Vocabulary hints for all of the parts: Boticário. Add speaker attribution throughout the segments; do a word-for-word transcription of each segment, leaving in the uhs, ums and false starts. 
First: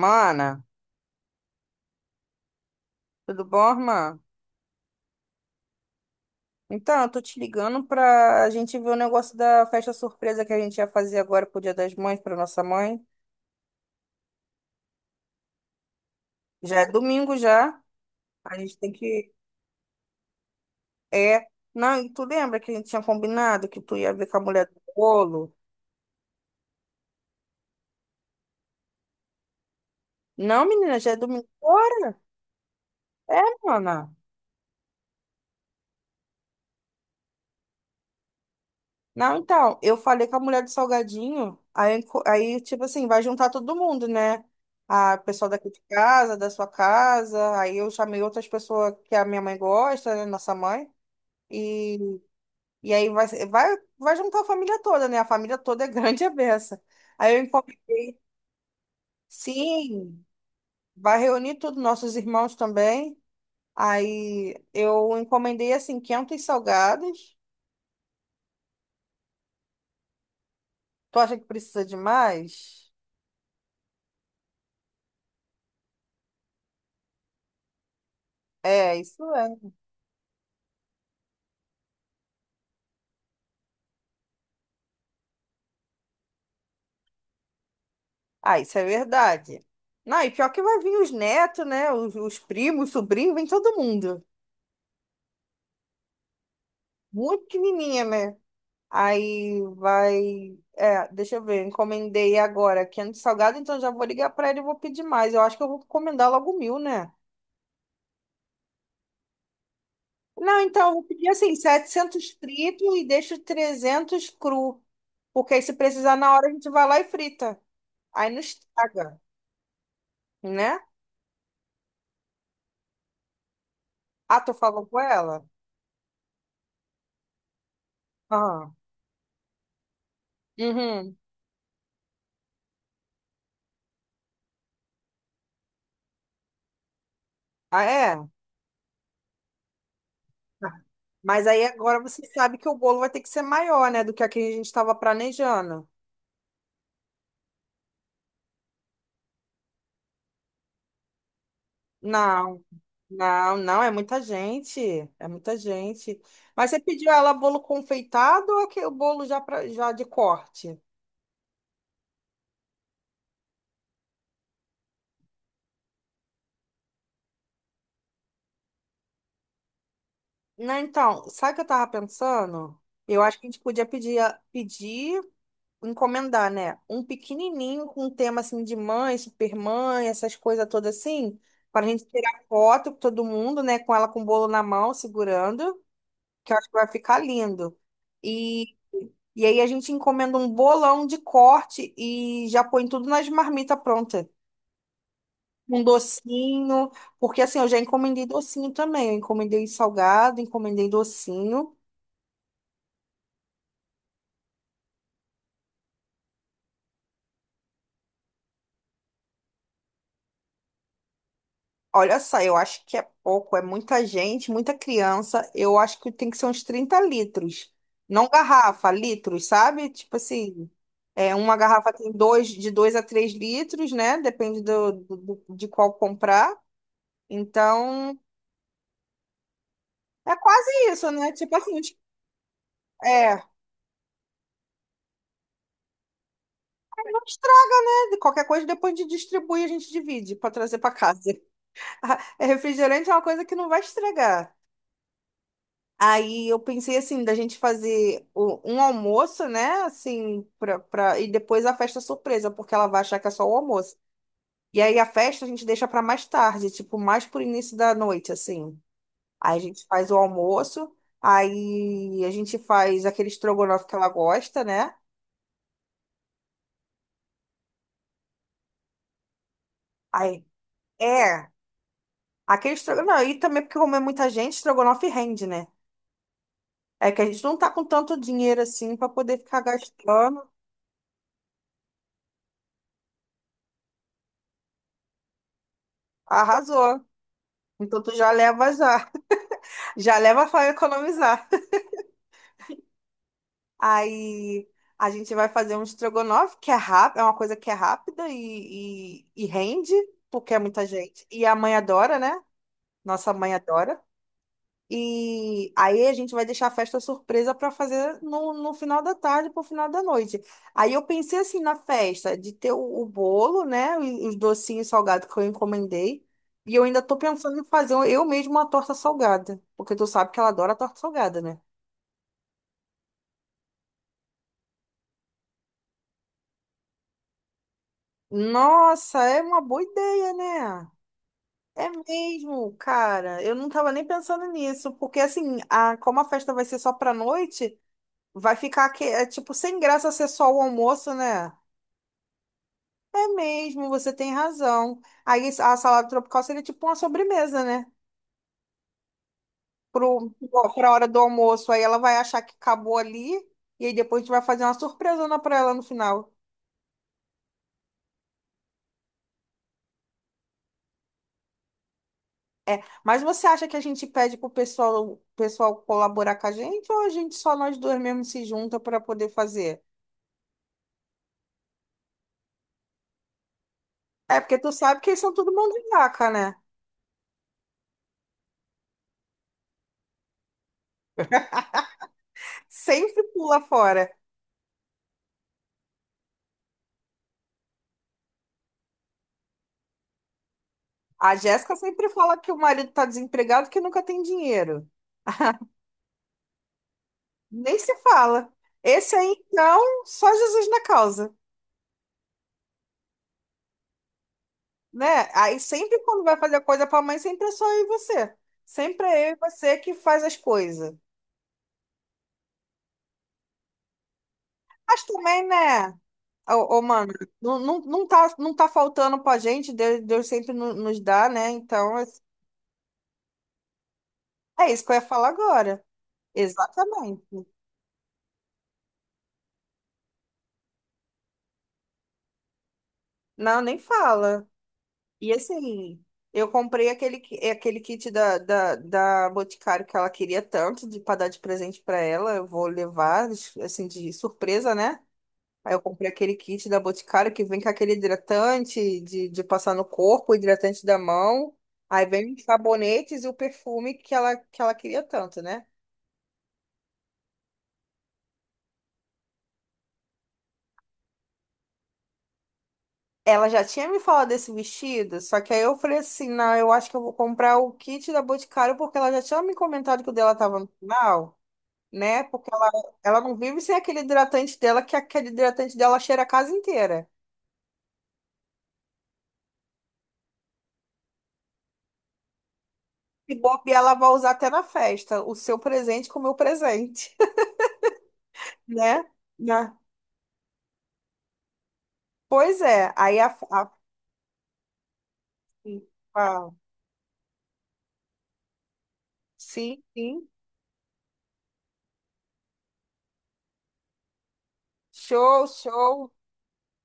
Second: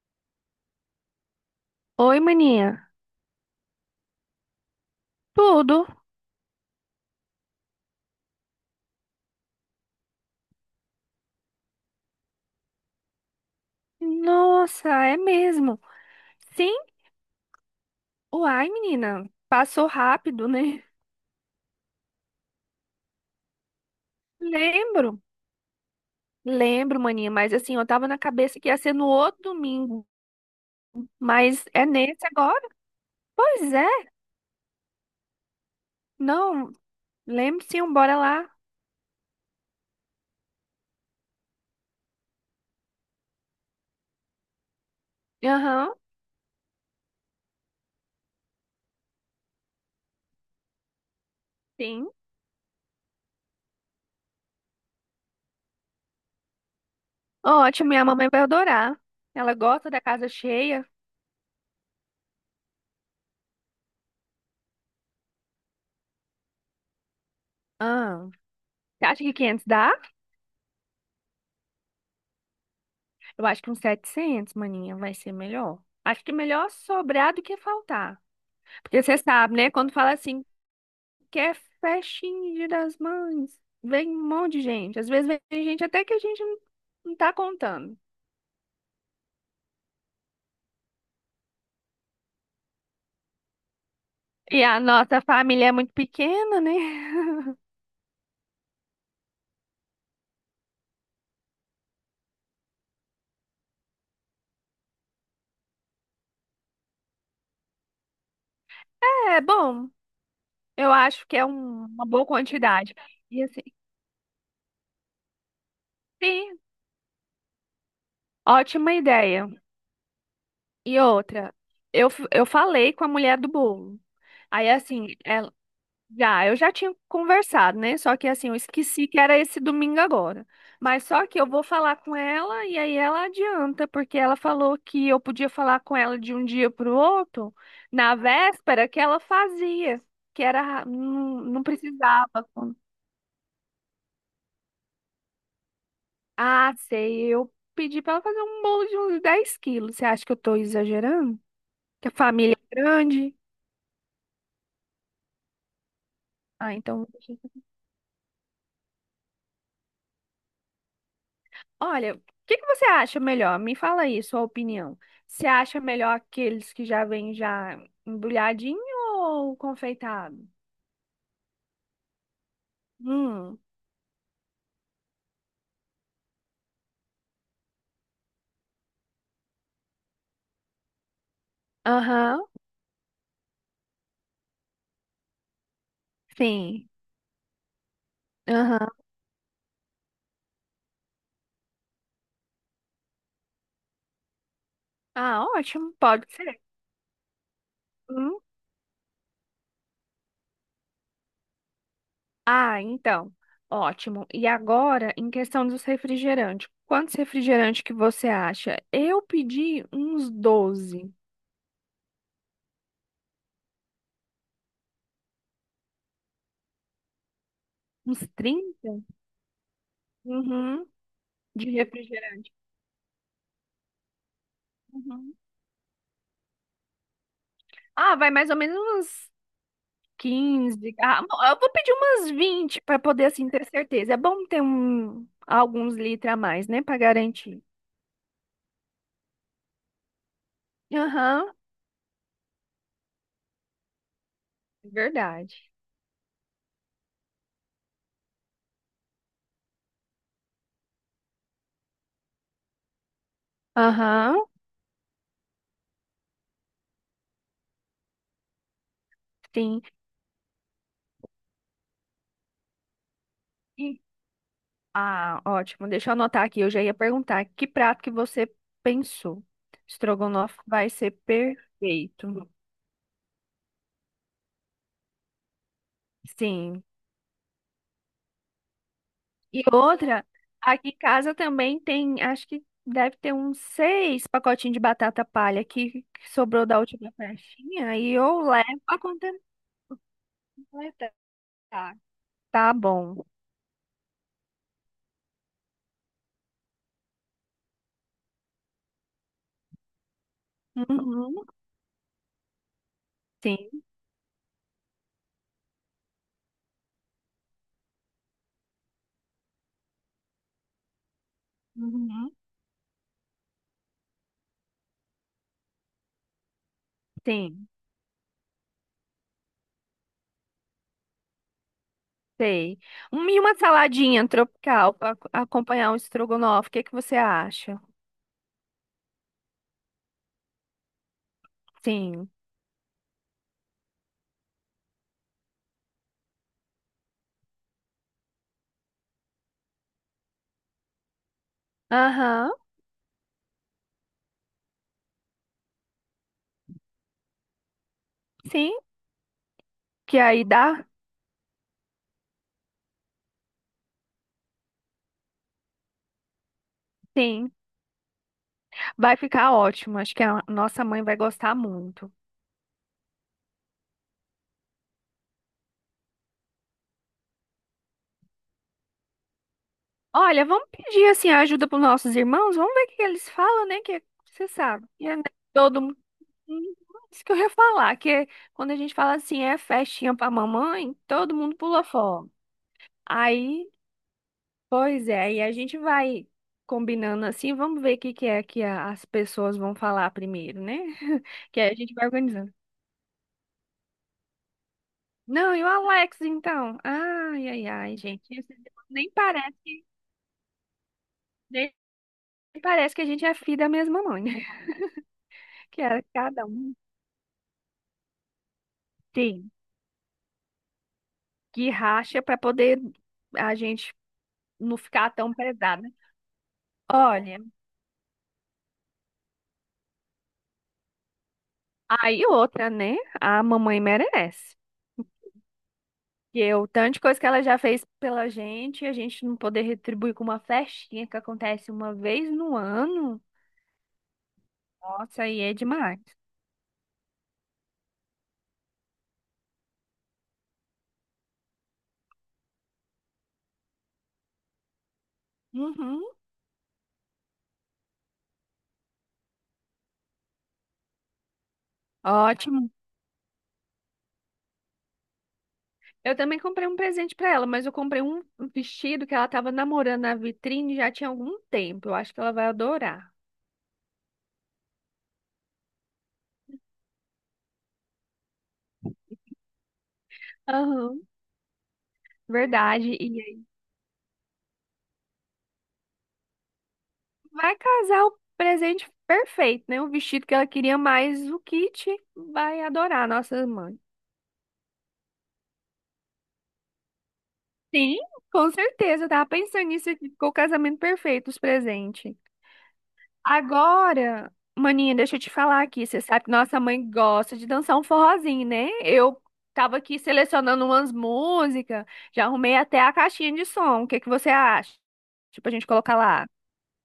Speaker 1: Mana,
Speaker 2: Oi, maninha.
Speaker 1: tudo bom, irmã?
Speaker 2: Tudo?
Speaker 1: Então, eu tô te ligando pra gente ver o negócio da festa surpresa que a gente ia fazer agora pro Dia das Mães, pra nossa mãe.
Speaker 2: Nossa, é mesmo. Sim?
Speaker 1: Já é domingo já. A
Speaker 2: Uai,
Speaker 1: gente tem
Speaker 2: menina.
Speaker 1: que.
Speaker 2: Passou rápido, né?
Speaker 1: É. Não, e tu lembra que a gente tinha combinado que tu ia ver com a mulher do
Speaker 2: Lembro.
Speaker 1: bolo?
Speaker 2: Lembro, maninha, mas assim, eu tava na cabeça que ia ser no outro domingo.
Speaker 1: Não, menina, já é domingo
Speaker 2: Mas é
Speaker 1: agora.
Speaker 2: nesse agora?
Speaker 1: É,
Speaker 2: Pois
Speaker 1: mana.
Speaker 2: é. Não, lembro sim, bora lá.
Speaker 1: Não, então, eu falei com a mulher do salgadinho, aí, enco- aí tipo assim, vai juntar todo mundo, né? A pessoa daqui de
Speaker 2: Aham,
Speaker 1: casa, da sua casa, aí eu chamei outras pessoas que a minha mãe gosta, né? Nossa mãe. E,
Speaker 2: sim.
Speaker 1: e aí vai, ser- vai, vai juntar a família toda, né? A família toda é grande e é beça. Aí eu
Speaker 2: Ótimo, minha
Speaker 1: encomendei,
Speaker 2: mamãe vai adorar. Ela gosta da
Speaker 1: sim,
Speaker 2: casa cheia.
Speaker 1: vai reunir tudo, nossos irmãos também. Aí eu encomendei, assim, quinhentos salgados.
Speaker 2: Ah, você acha que quinhentos dá?
Speaker 1: Tu acha que precisa de mais?
Speaker 2: Eu acho que uns setecentos, maninha, vai ser melhor. Acho que melhor sobrar do que faltar.
Speaker 1: É,
Speaker 2: Porque você
Speaker 1: isso é,
Speaker 2: sabe,
Speaker 1: né?
Speaker 2: né? Quando fala assim, que é festinha Dia das mães, vem um monte de gente. Às vezes vem gente até que a gente não, não tá contando.
Speaker 1: Ah, isso é verdade. Não, e pior que vai vir os netos, né? Os, os primos, sobrinhos, vem todo mundo.
Speaker 2: E a nossa família é muito pequena, né?
Speaker 1: Muito pequenininha, né? Aí vai. É, deixa eu ver, eu encomendei agora quente salgado, então já vou ligar pra ele e vou pedir mais. Eu acho que eu vou encomendar logo mil, né?
Speaker 2: É bom,
Speaker 1: Não, então
Speaker 2: eu
Speaker 1: eu vou
Speaker 2: acho
Speaker 1: pedir
Speaker 2: que é
Speaker 1: assim,
Speaker 2: um- uma boa
Speaker 1: setecentos
Speaker 2: quantidade.
Speaker 1: frito e deixo
Speaker 2: E assim,
Speaker 1: trezentos cru. Porque aí se precisar na hora a
Speaker 2: sim,
Speaker 1: gente vai lá e frita. Aí não
Speaker 2: ótima
Speaker 1: estraga,
Speaker 2: ideia.
Speaker 1: né?
Speaker 2: E outra, eu, f- eu falei com a mulher do bolo.
Speaker 1: Ah, tu
Speaker 2: Aí
Speaker 1: falou com
Speaker 2: assim,
Speaker 1: ela?
Speaker 2: ela. Já, eu já tinha conversado, né? Só que assim, eu
Speaker 1: Aham.
Speaker 2: esqueci que era esse domingo agora. Mas
Speaker 1: Uhum.
Speaker 2: só que eu vou falar com ela e aí ela adianta, porque ela falou que eu podia falar com ela de um dia para o outro,
Speaker 1: Ah,
Speaker 2: na
Speaker 1: é?
Speaker 2: véspera que ela fazia, que era ra- não,
Speaker 1: Mas
Speaker 2: não
Speaker 1: aí agora você
Speaker 2: precisava.
Speaker 1: sabe que o bolo vai ter que ser maior, né, do que a que a gente estava planejando.
Speaker 2: Ah, sei, eu pedi para ela fazer um bolo de uns dez quilos. Você acha que eu tô exagerando? Que a família
Speaker 1: Não,
Speaker 2: é grande?
Speaker 1: não, não, é muita gente, é muita gente. Mas
Speaker 2: Ah,
Speaker 1: você
Speaker 2: então.
Speaker 1: pediu ela bolo confeitado ou aquele bolo já, pra, já de corte?
Speaker 2: Olha, o que que você acha melhor? Me fala aí sua opinião. Você acha melhor aqueles que já vêm já embrulhadinho ou confeitado?
Speaker 1: Não, então, sabe o que eu tava pensando? Eu acho que a
Speaker 2: Hum,
Speaker 1: gente podia pedir, a- pedir, encomendar, né? Um pequenininho com um tema assim de mãe, supermãe, essas coisas todas assim, para a gente
Speaker 2: aham,
Speaker 1: tirar foto com todo mundo, né? Com ela com o bolo na mão, segurando, que eu acho que vai
Speaker 2: sim,
Speaker 1: ficar lindo. E,
Speaker 2: aham.
Speaker 1: e aí a gente encomenda um bolão de corte e já põe tudo nas marmitas pronta.
Speaker 2: Ah,
Speaker 1: Um
Speaker 2: ótimo, pode ser.
Speaker 1: docinho, porque assim, eu já encomendei
Speaker 2: Hum.
Speaker 1: docinho também. Eu encomendei salgado, encomendei docinho.
Speaker 2: Ah, então, ótimo. E agora, em questão dos refrigerantes, quantos refrigerantes que você acha? Eu pedi uns doze,
Speaker 1: Olha só, eu acho que é pouco, é muita gente, muita criança. Eu acho que tem que ser uns trinta litros.
Speaker 2: uns
Speaker 1: Não garrafa,
Speaker 2: trinta
Speaker 1: litros, sabe? Tipo assim,
Speaker 2: uhum,
Speaker 1: é, uma
Speaker 2: de
Speaker 1: garrafa tem dois,
Speaker 2: refrigerante.
Speaker 1: de dois a três litros, né? Depende do, do-
Speaker 2: Uhum.
Speaker 1: do- de qual comprar.
Speaker 2: Ah,
Speaker 1: Então,
Speaker 2: vai mais ou menos uns
Speaker 1: é quase
Speaker 2: quinze,
Speaker 1: isso,
Speaker 2: Ah,
Speaker 1: né?
Speaker 2: bom,
Speaker 1: Tipo
Speaker 2: eu vou
Speaker 1: assim,
Speaker 2: pedir
Speaker 1: os-
Speaker 2: umas vinte para poder
Speaker 1: é,
Speaker 2: assim ter certeza. É bom ter um alguns litros a mais, né, para
Speaker 1: não
Speaker 2: garantir.
Speaker 1: estraga. Qualquer coisa depois de distribuir, a gente divide para trazer para casa.
Speaker 2: Aham,
Speaker 1: É, refrigerante é uma coisa que não vai estragar.
Speaker 2: verdade.
Speaker 1: Aí eu pensei assim, da gente fazer o- um almoço, né? Assim, pra, pra, e depois a festa surpresa, porque ela vai achar que é só o almoço.
Speaker 2: Aham,
Speaker 1: E aí a festa a gente deixa para mais tarde, tipo, mais pro início da noite, assim. Aí a
Speaker 2: sim.
Speaker 1: gente faz o almoço, aí a gente faz aquele estrogonofe que
Speaker 2: E-
Speaker 1: ela gosta, né?
Speaker 2: ah, ótimo. Deixa eu anotar aqui. Eu já ia perguntar que prato que você pensou.
Speaker 1: Aí.
Speaker 2: Estrogonofe vai ser
Speaker 1: É,
Speaker 2: perfeito.
Speaker 1: aquele estrogonofe. E também porque como é muita gente, estrogonofe rende, né?
Speaker 2: Sim.
Speaker 1: É que a gente não tá com tanto dinheiro assim pra poder ficar
Speaker 2: E outra,
Speaker 1: gastando.
Speaker 2: aqui em casa também tem, acho que deve ter uns seis pacotinhos de batata palha que, que sobrou da
Speaker 1: Arrasou.
Speaker 2: última festinha
Speaker 1: Então
Speaker 2: e
Speaker 1: tu já
Speaker 2: eu
Speaker 1: leva
Speaker 2: levo pra
Speaker 1: já.
Speaker 2: conta
Speaker 1: Já leva pra
Speaker 2: completa.
Speaker 1: economizar.
Speaker 2: Tá tá bom.
Speaker 1: Aí a gente vai fazer um estrogonofe que é rápido, é uma coisa que é rápida e, e, e rende, porque é muita gente.
Speaker 2: Uhum,
Speaker 1: E a mãe adora, né? Nossa mãe
Speaker 2: sim.
Speaker 1: adora. E aí a gente vai deixar a festa surpresa para fazer no, no final da tarde para o final da noite. Aí eu pensei assim na
Speaker 2: Uhum,
Speaker 1: festa de ter o, o bolo, né? E os docinhos salgados que eu encomendei. E eu ainda tô pensando em
Speaker 2: sim.
Speaker 1: fazer um, eu mesma uma torta salgada. Porque tu sabe que ela adora torta salgada, né?
Speaker 2: Sei. Um- E uma saladinha tropical para acompanhar um estrogonofe. O que que você acha?
Speaker 1: Nossa, é uma boa ideia, né? É
Speaker 2: Sim.
Speaker 1: mesmo, cara. Eu não tava nem pensando nisso, porque assim, a, como a festa vai ser só pra noite, vai ficar que, é, tipo sem graça ser só o almoço, né?
Speaker 2: Aham.
Speaker 1: É mesmo, você tem razão. Aí a salada tropical seria tipo uma sobremesa, né?
Speaker 2: Sim. Que
Speaker 1: Pro,
Speaker 2: aí dá?
Speaker 1: pra hora do almoço. Aí ela vai achar que acabou ali, e aí depois a gente vai fazer uma surpresona pra ela no final.
Speaker 2: Sim. Vai ficar ótimo. Acho que a nossa mãe vai gostar muito.
Speaker 1: É, mas você acha que a gente pede pro pessoal, pessoal colaborar com a gente ou a gente só nós dois mesmo se junta pra poder fazer?
Speaker 2: Olha, vamos pedir assim a ajuda para os nossos irmãos, vamos ver o que que eles falam, né? Que
Speaker 1: É,
Speaker 2: você
Speaker 1: porque tu
Speaker 2: sabe,
Speaker 1: sabe
Speaker 2: que
Speaker 1: que
Speaker 2: é
Speaker 1: eles
Speaker 2: né,
Speaker 1: são todo mão
Speaker 2: todo
Speaker 1: de
Speaker 2: mundo.
Speaker 1: vaca, né?
Speaker 2: Hum, Isso que eu ia falar, que é quando a gente fala assim, é festinha para mamãe, todo mundo pula fora.
Speaker 1: Sempre pula
Speaker 2: Aí,
Speaker 1: fora.
Speaker 2: pois é, aí a gente vai combinando assim, vamos ver o que que é que a- as pessoas vão falar primeiro, né?
Speaker 1: A
Speaker 2: Que aí a
Speaker 1: Jéssica
Speaker 2: gente vai
Speaker 1: sempre fala que
Speaker 2: organizando.
Speaker 1: o marido tá desempregado, que nunca tem dinheiro.
Speaker 2: Não, e o Alex, então? Ai, ai,
Speaker 1: Nem se
Speaker 2: ai, gente, esses
Speaker 1: fala.
Speaker 2: irmãos nem
Speaker 1: Esse aí,
Speaker 2: parece,
Speaker 1: então,
Speaker 2: que-
Speaker 1: só Jesus na causa,
Speaker 2: nem parece que a gente é filho da mesma mãe, né?
Speaker 1: né? Aí
Speaker 2: Que
Speaker 1: sempre
Speaker 2: era
Speaker 1: quando vai
Speaker 2: cada
Speaker 1: fazer
Speaker 2: um
Speaker 1: coisa pra mãe, sempre é só eu e você. Sempre é eu e você que faz as coisas.
Speaker 2: que racha para poder a gente não
Speaker 1: Mas
Speaker 2: ficar tão
Speaker 1: também,
Speaker 2: pesada.
Speaker 1: né? Ô, ô, mano,
Speaker 2: Olha,
Speaker 1: não, não, não tá, não tá faltando pra gente, Deus, Deus sempre no- nos dá, né? Então,
Speaker 2: aí outra, né? A mamãe merece.
Speaker 1: é isso que eu ia falar agora.
Speaker 2: Que eu, tanto de coisa
Speaker 1: Exatamente.
Speaker 2: que ela já fez pela gente, a gente não poder retribuir com uma festinha que acontece uma vez no ano.
Speaker 1: Não, nem fala.
Speaker 2: Nossa,
Speaker 1: E
Speaker 2: aí é demais.
Speaker 1: assim, eu comprei aquele, ki- é aquele kit da, da, da Boticário que ela queria tanto, de, pra dar de presente pra ela. Eu vou levar, assim, de surpresa, né? Aí eu
Speaker 2: Uhum,
Speaker 1: comprei aquele kit da Boticário que vem com aquele hidratante de, de passar no corpo, hidratante da mão. Aí vem os
Speaker 2: ótimo.
Speaker 1: sabonetes e o perfume que ela, que ela queria tanto, né?
Speaker 2: Eu também comprei um presente para ela, mas eu comprei um vestido que ela estava namorando na vitrine já tinha algum tempo. Eu acho que ela vai adorar.
Speaker 1: Ela já tinha me falado desse vestido, só que aí eu falei assim, não, eu acho que eu vou comprar o kit da Boticário porque ela já tinha me comentado que o dela tava no
Speaker 2: Aham,
Speaker 1: final, né? Porque ela,
Speaker 2: verdade.
Speaker 1: ela não
Speaker 2: E
Speaker 1: vive sem aquele hidratante dela, que aquele hidratante dela cheira a casa inteira.
Speaker 2: vai casar o presente perfeito, né? O vestido que ela queria, mais o Kit vai adorar,
Speaker 1: E
Speaker 2: nossa
Speaker 1: bobear,
Speaker 2: mãe.
Speaker 1: ela vai usar até na festa, o seu presente com o meu presente,
Speaker 2: Sim, com
Speaker 1: né?
Speaker 2: certeza. Eu tava pensando
Speaker 1: Né?
Speaker 2: nisso aqui. Ficou o casamento perfeito, os presentes.
Speaker 1: Pois é, aí a, a-
Speaker 2: Agora, maninha, deixa eu te falar aqui. Você sabe que
Speaker 1: a-
Speaker 2: nossa mãe gosta de dançar um forrozinho, né? Eu tava
Speaker 1: sim,
Speaker 2: aqui
Speaker 1: sim,
Speaker 2: selecionando umas músicas, já arrumei até a caixinha de som. O que que você acha?
Speaker 1: show,
Speaker 2: Tipo, a gente colocar
Speaker 1: show.
Speaker 2: lá.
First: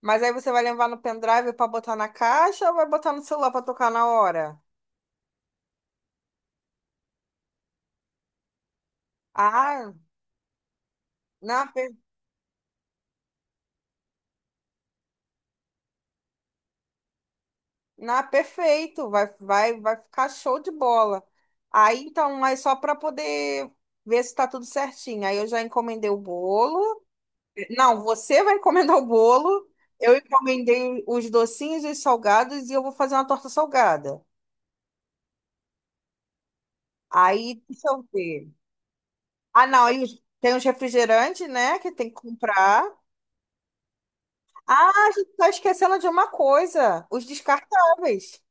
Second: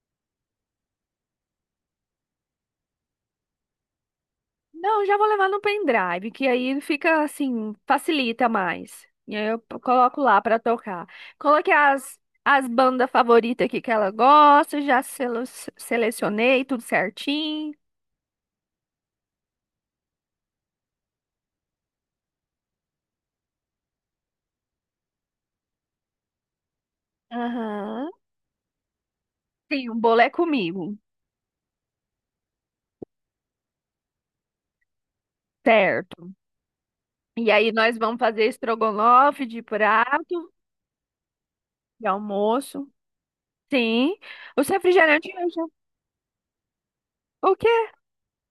Speaker 1: Mas aí você vai levar no pendrive para botar na caixa ou vai botar no celular para tocar na hora?
Speaker 2: Não, já vou levar no pendrive, que aí fica assim, facilita mais. E aí eu p-
Speaker 1: Ah,
Speaker 2: coloco lá pra tocar.
Speaker 1: não,
Speaker 2: Coloquei as, as bandas favoritas aqui que ela gosta, já selo- selecionei tudo certinho.
Speaker 1: na, perfeito, vai, vai, vai ficar show de bola. Aí então é só para poder ver se está tudo certinho. Aí eu já encomendei o bolo. Não,
Speaker 2: Aham.
Speaker 1: você vai encomendar o bolo.
Speaker 2: Sim, o
Speaker 1: Eu
Speaker 2: bolo é comigo,
Speaker 1: encomendei os docinhos e os salgados e eu vou fazer uma torta salgada.
Speaker 2: certo? E
Speaker 1: Aí
Speaker 2: aí
Speaker 1: deixa
Speaker 2: nós
Speaker 1: eu
Speaker 2: vamos fazer
Speaker 1: ver.
Speaker 2: estrogonofe de
Speaker 1: Ah, não, aí os-
Speaker 2: prato,
Speaker 1: tem os refrigerantes, né, que tem
Speaker 2: de
Speaker 1: que comprar.
Speaker 2: almoço. Sim. Os
Speaker 1: Ah, a
Speaker 2: refrigerantes,
Speaker 1: gente tá
Speaker 2: eu já.
Speaker 1: esquecendo de uma coisa, os
Speaker 2: O quê?
Speaker 1: descartáveis.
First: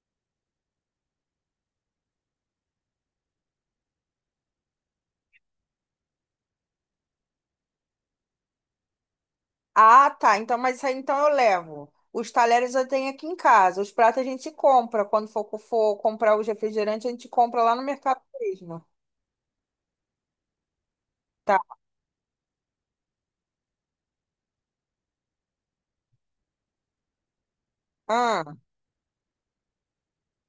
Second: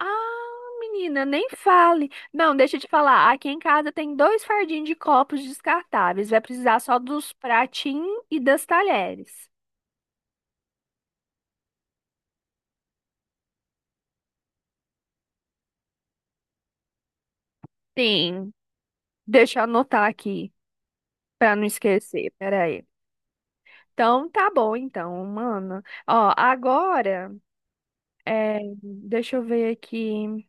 Speaker 2: Ah, menina, nem fale. Não, deixa eu te falar. Aqui em casa tem dois fardinhos de copos descartáveis. Vai precisar só dos pratinhos e das talheres.
Speaker 1: Ah, tá. Então, mas isso aí então eu levo. Os talheres eu tenho aqui em casa. Os pratos a gente compra. Quando for, for comprar os refrigerantes, a gente compra lá no mercado
Speaker 2: Sim,
Speaker 1: mesmo.
Speaker 2: deixa eu anotar aqui pra
Speaker 1: Tá.
Speaker 2: não esquecer. Peraí. Então, tá bom, então, mano. Ó, agora,
Speaker 1: Ah.
Speaker 2: é, deixa eu ver aqui.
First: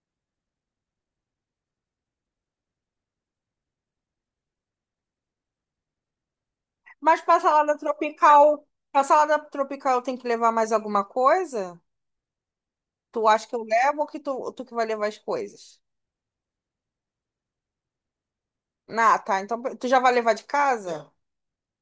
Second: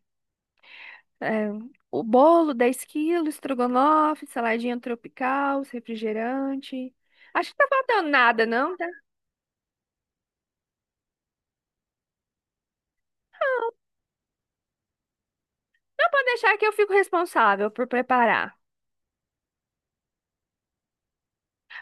Speaker 2: É, o bolo, dez quilos, estrogonofe, saladinha tropical, refrigerante.
Speaker 1: Mas pra
Speaker 2: Acho que tá
Speaker 1: salada
Speaker 2: faltando nada,
Speaker 1: tropical,
Speaker 2: não? Tá?
Speaker 1: pra salada tropical eu tenho que levar mais alguma coisa? Tu acha que eu levo ou que tu, tu que vai levar as coisas?
Speaker 2: Pode deixar que eu fico responsável por preparar.
Speaker 1: Ah, tá. Então tu já vai levar de casa?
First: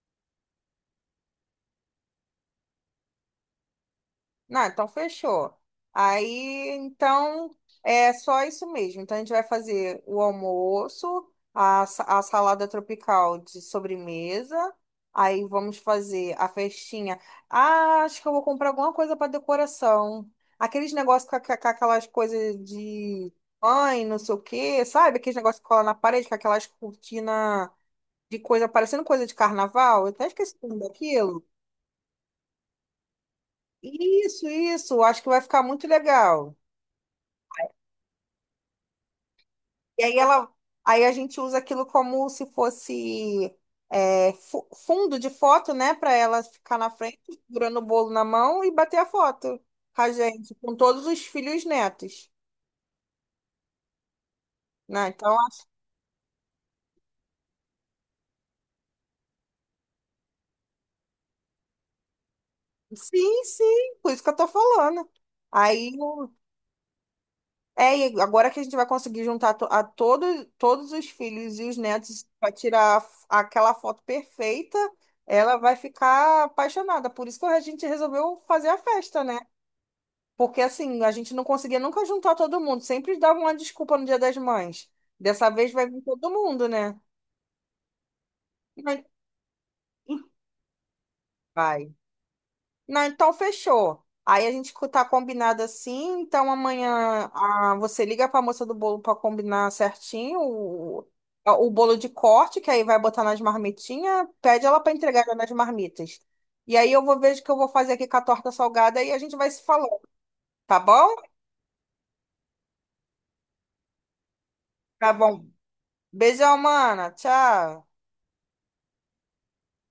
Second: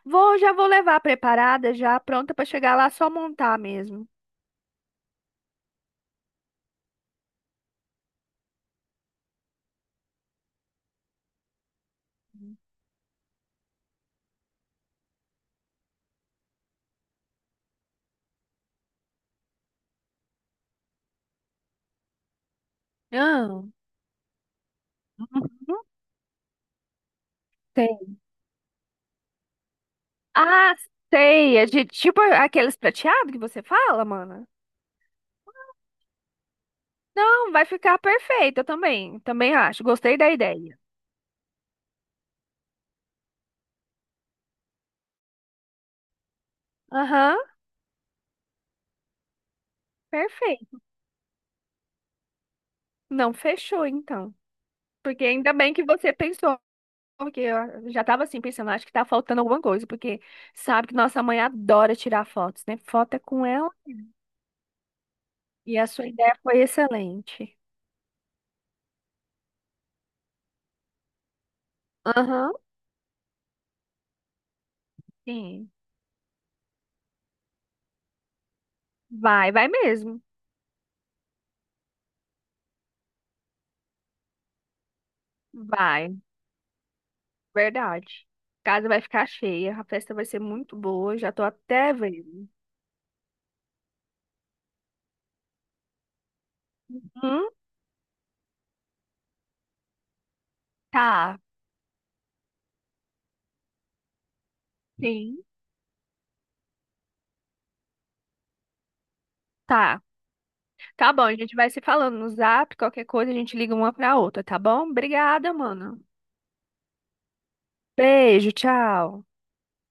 Speaker 2: Vou, já vou levar preparada, já pronta para chegar lá, só montar mesmo.
Speaker 1: Não, então fechou. Aí, então, é só isso mesmo. Então, a gente vai fazer o almoço, a, sa- a salada tropical de sobremesa. Aí, vamos fazer a festinha. Ah, acho que eu vou comprar alguma coisa para decoração. Aqueles negócios com, a- com aquelas coisas de
Speaker 2: Ah,
Speaker 1: mãe, não sei o quê, sabe? Aqueles negócios que
Speaker 2: não
Speaker 1: cola na parede, com aquelas cortinas
Speaker 2: sei.
Speaker 1: de coisa, parecendo coisa de carnaval. Eu até esqueci o
Speaker 2: Ah,
Speaker 1: nome daquilo.
Speaker 2: sei, é de tipo aqueles prateados que você fala,
Speaker 1: Isso,
Speaker 2: mana.
Speaker 1: isso. Acho que vai ficar muito legal.
Speaker 2: Não, vai ficar perfeito, eu também, também acho.
Speaker 1: E aí
Speaker 2: Gostei da
Speaker 1: ela,
Speaker 2: ideia.
Speaker 1: aí a gente usa aquilo como se fosse é, fu- fundo de foto, né? Para ela ficar na frente,
Speaker 2: Aham,
Speaker 1: segurando o bolo na mão e bater a foto com a gente, com
Speaker 2: perfeito.
Speaker 1: todos os filhos e netos,
Speaker 2: Não, fechou então.
Speaker 1: né?
Speaker 2: Porque
Speaker 1: Então, a-
Speaker 2: ainda bem que você pensou, porque eu já tava assim pensando, acho que tá faltando alguma coisa, porque sabe que nossa mãe adora tirar fotos, né? Foto é
Speaker 1: sim,
Speaker 2: com ela.
Speaker 1: sim, por isso que eu tô falando.
Speaker 2: E a
Speaker 1: Aí,
Speaker 2: sua ideia foi excelente.
Speaker 1: é, e agora que a gente vai conseguir juntar to- a todos, todos os filhos e os netos para
Speaker 2: Aham,
Speaker 1: tirar a f- aquela foto perfeita, ela
Speaker 2: sim.
Speaker 1: vai ficar apaixonada. Por isso que a gente resolveu fazer a festa, né?
Speaker 2: Vai, vai mesmo.
Speaker 1: Porque assim, a gente não conseguia nunca juntar todo mundo. Sempre dava uma desculpa no Dia das Mães. Dessa vez vai vir
Speaker 2: Vai,
Speaker 1: todo mundo, né?
Speaker 2: verdade. A casa vai
Speaker 1: Mas-
Speaker 2: ficar cheia, a festa vai ser muito boa, já tô
Speaker 1: Vai.
Speaker 2: até vendo.
Speaker 1: Não, então fechou. Aí a gente co- tá combinado assim, então amanhã,
Speaker 2: Hum,
Speaker 1: ah, você liga pra moça do bolo pra combinar certinho o,
Speaker 2: tá,
Speaker 1: a- o bolo de corte, que aí vai botar nas marmitinhas, pede ela pra entregar já
Speaker 2: sim,
Speaker 1: nas marmitas. E aí eu vou ver o que eu vou fazer aqui com a torta salgada e a gente vai se falando,
Speaker 2: tá.
Speaker 1: tá bom?
Speaker 2: Tá bom, a gente vai se falando no Zap, qualquer coisa a gente liga uma pra outra, tá bom?
Speaker 1: Tá bom.
Speaker 2: Obrigada, mano.
Speaker 1: Beijão, mana. Tchau.
Speaker 2: Beijo, tchau.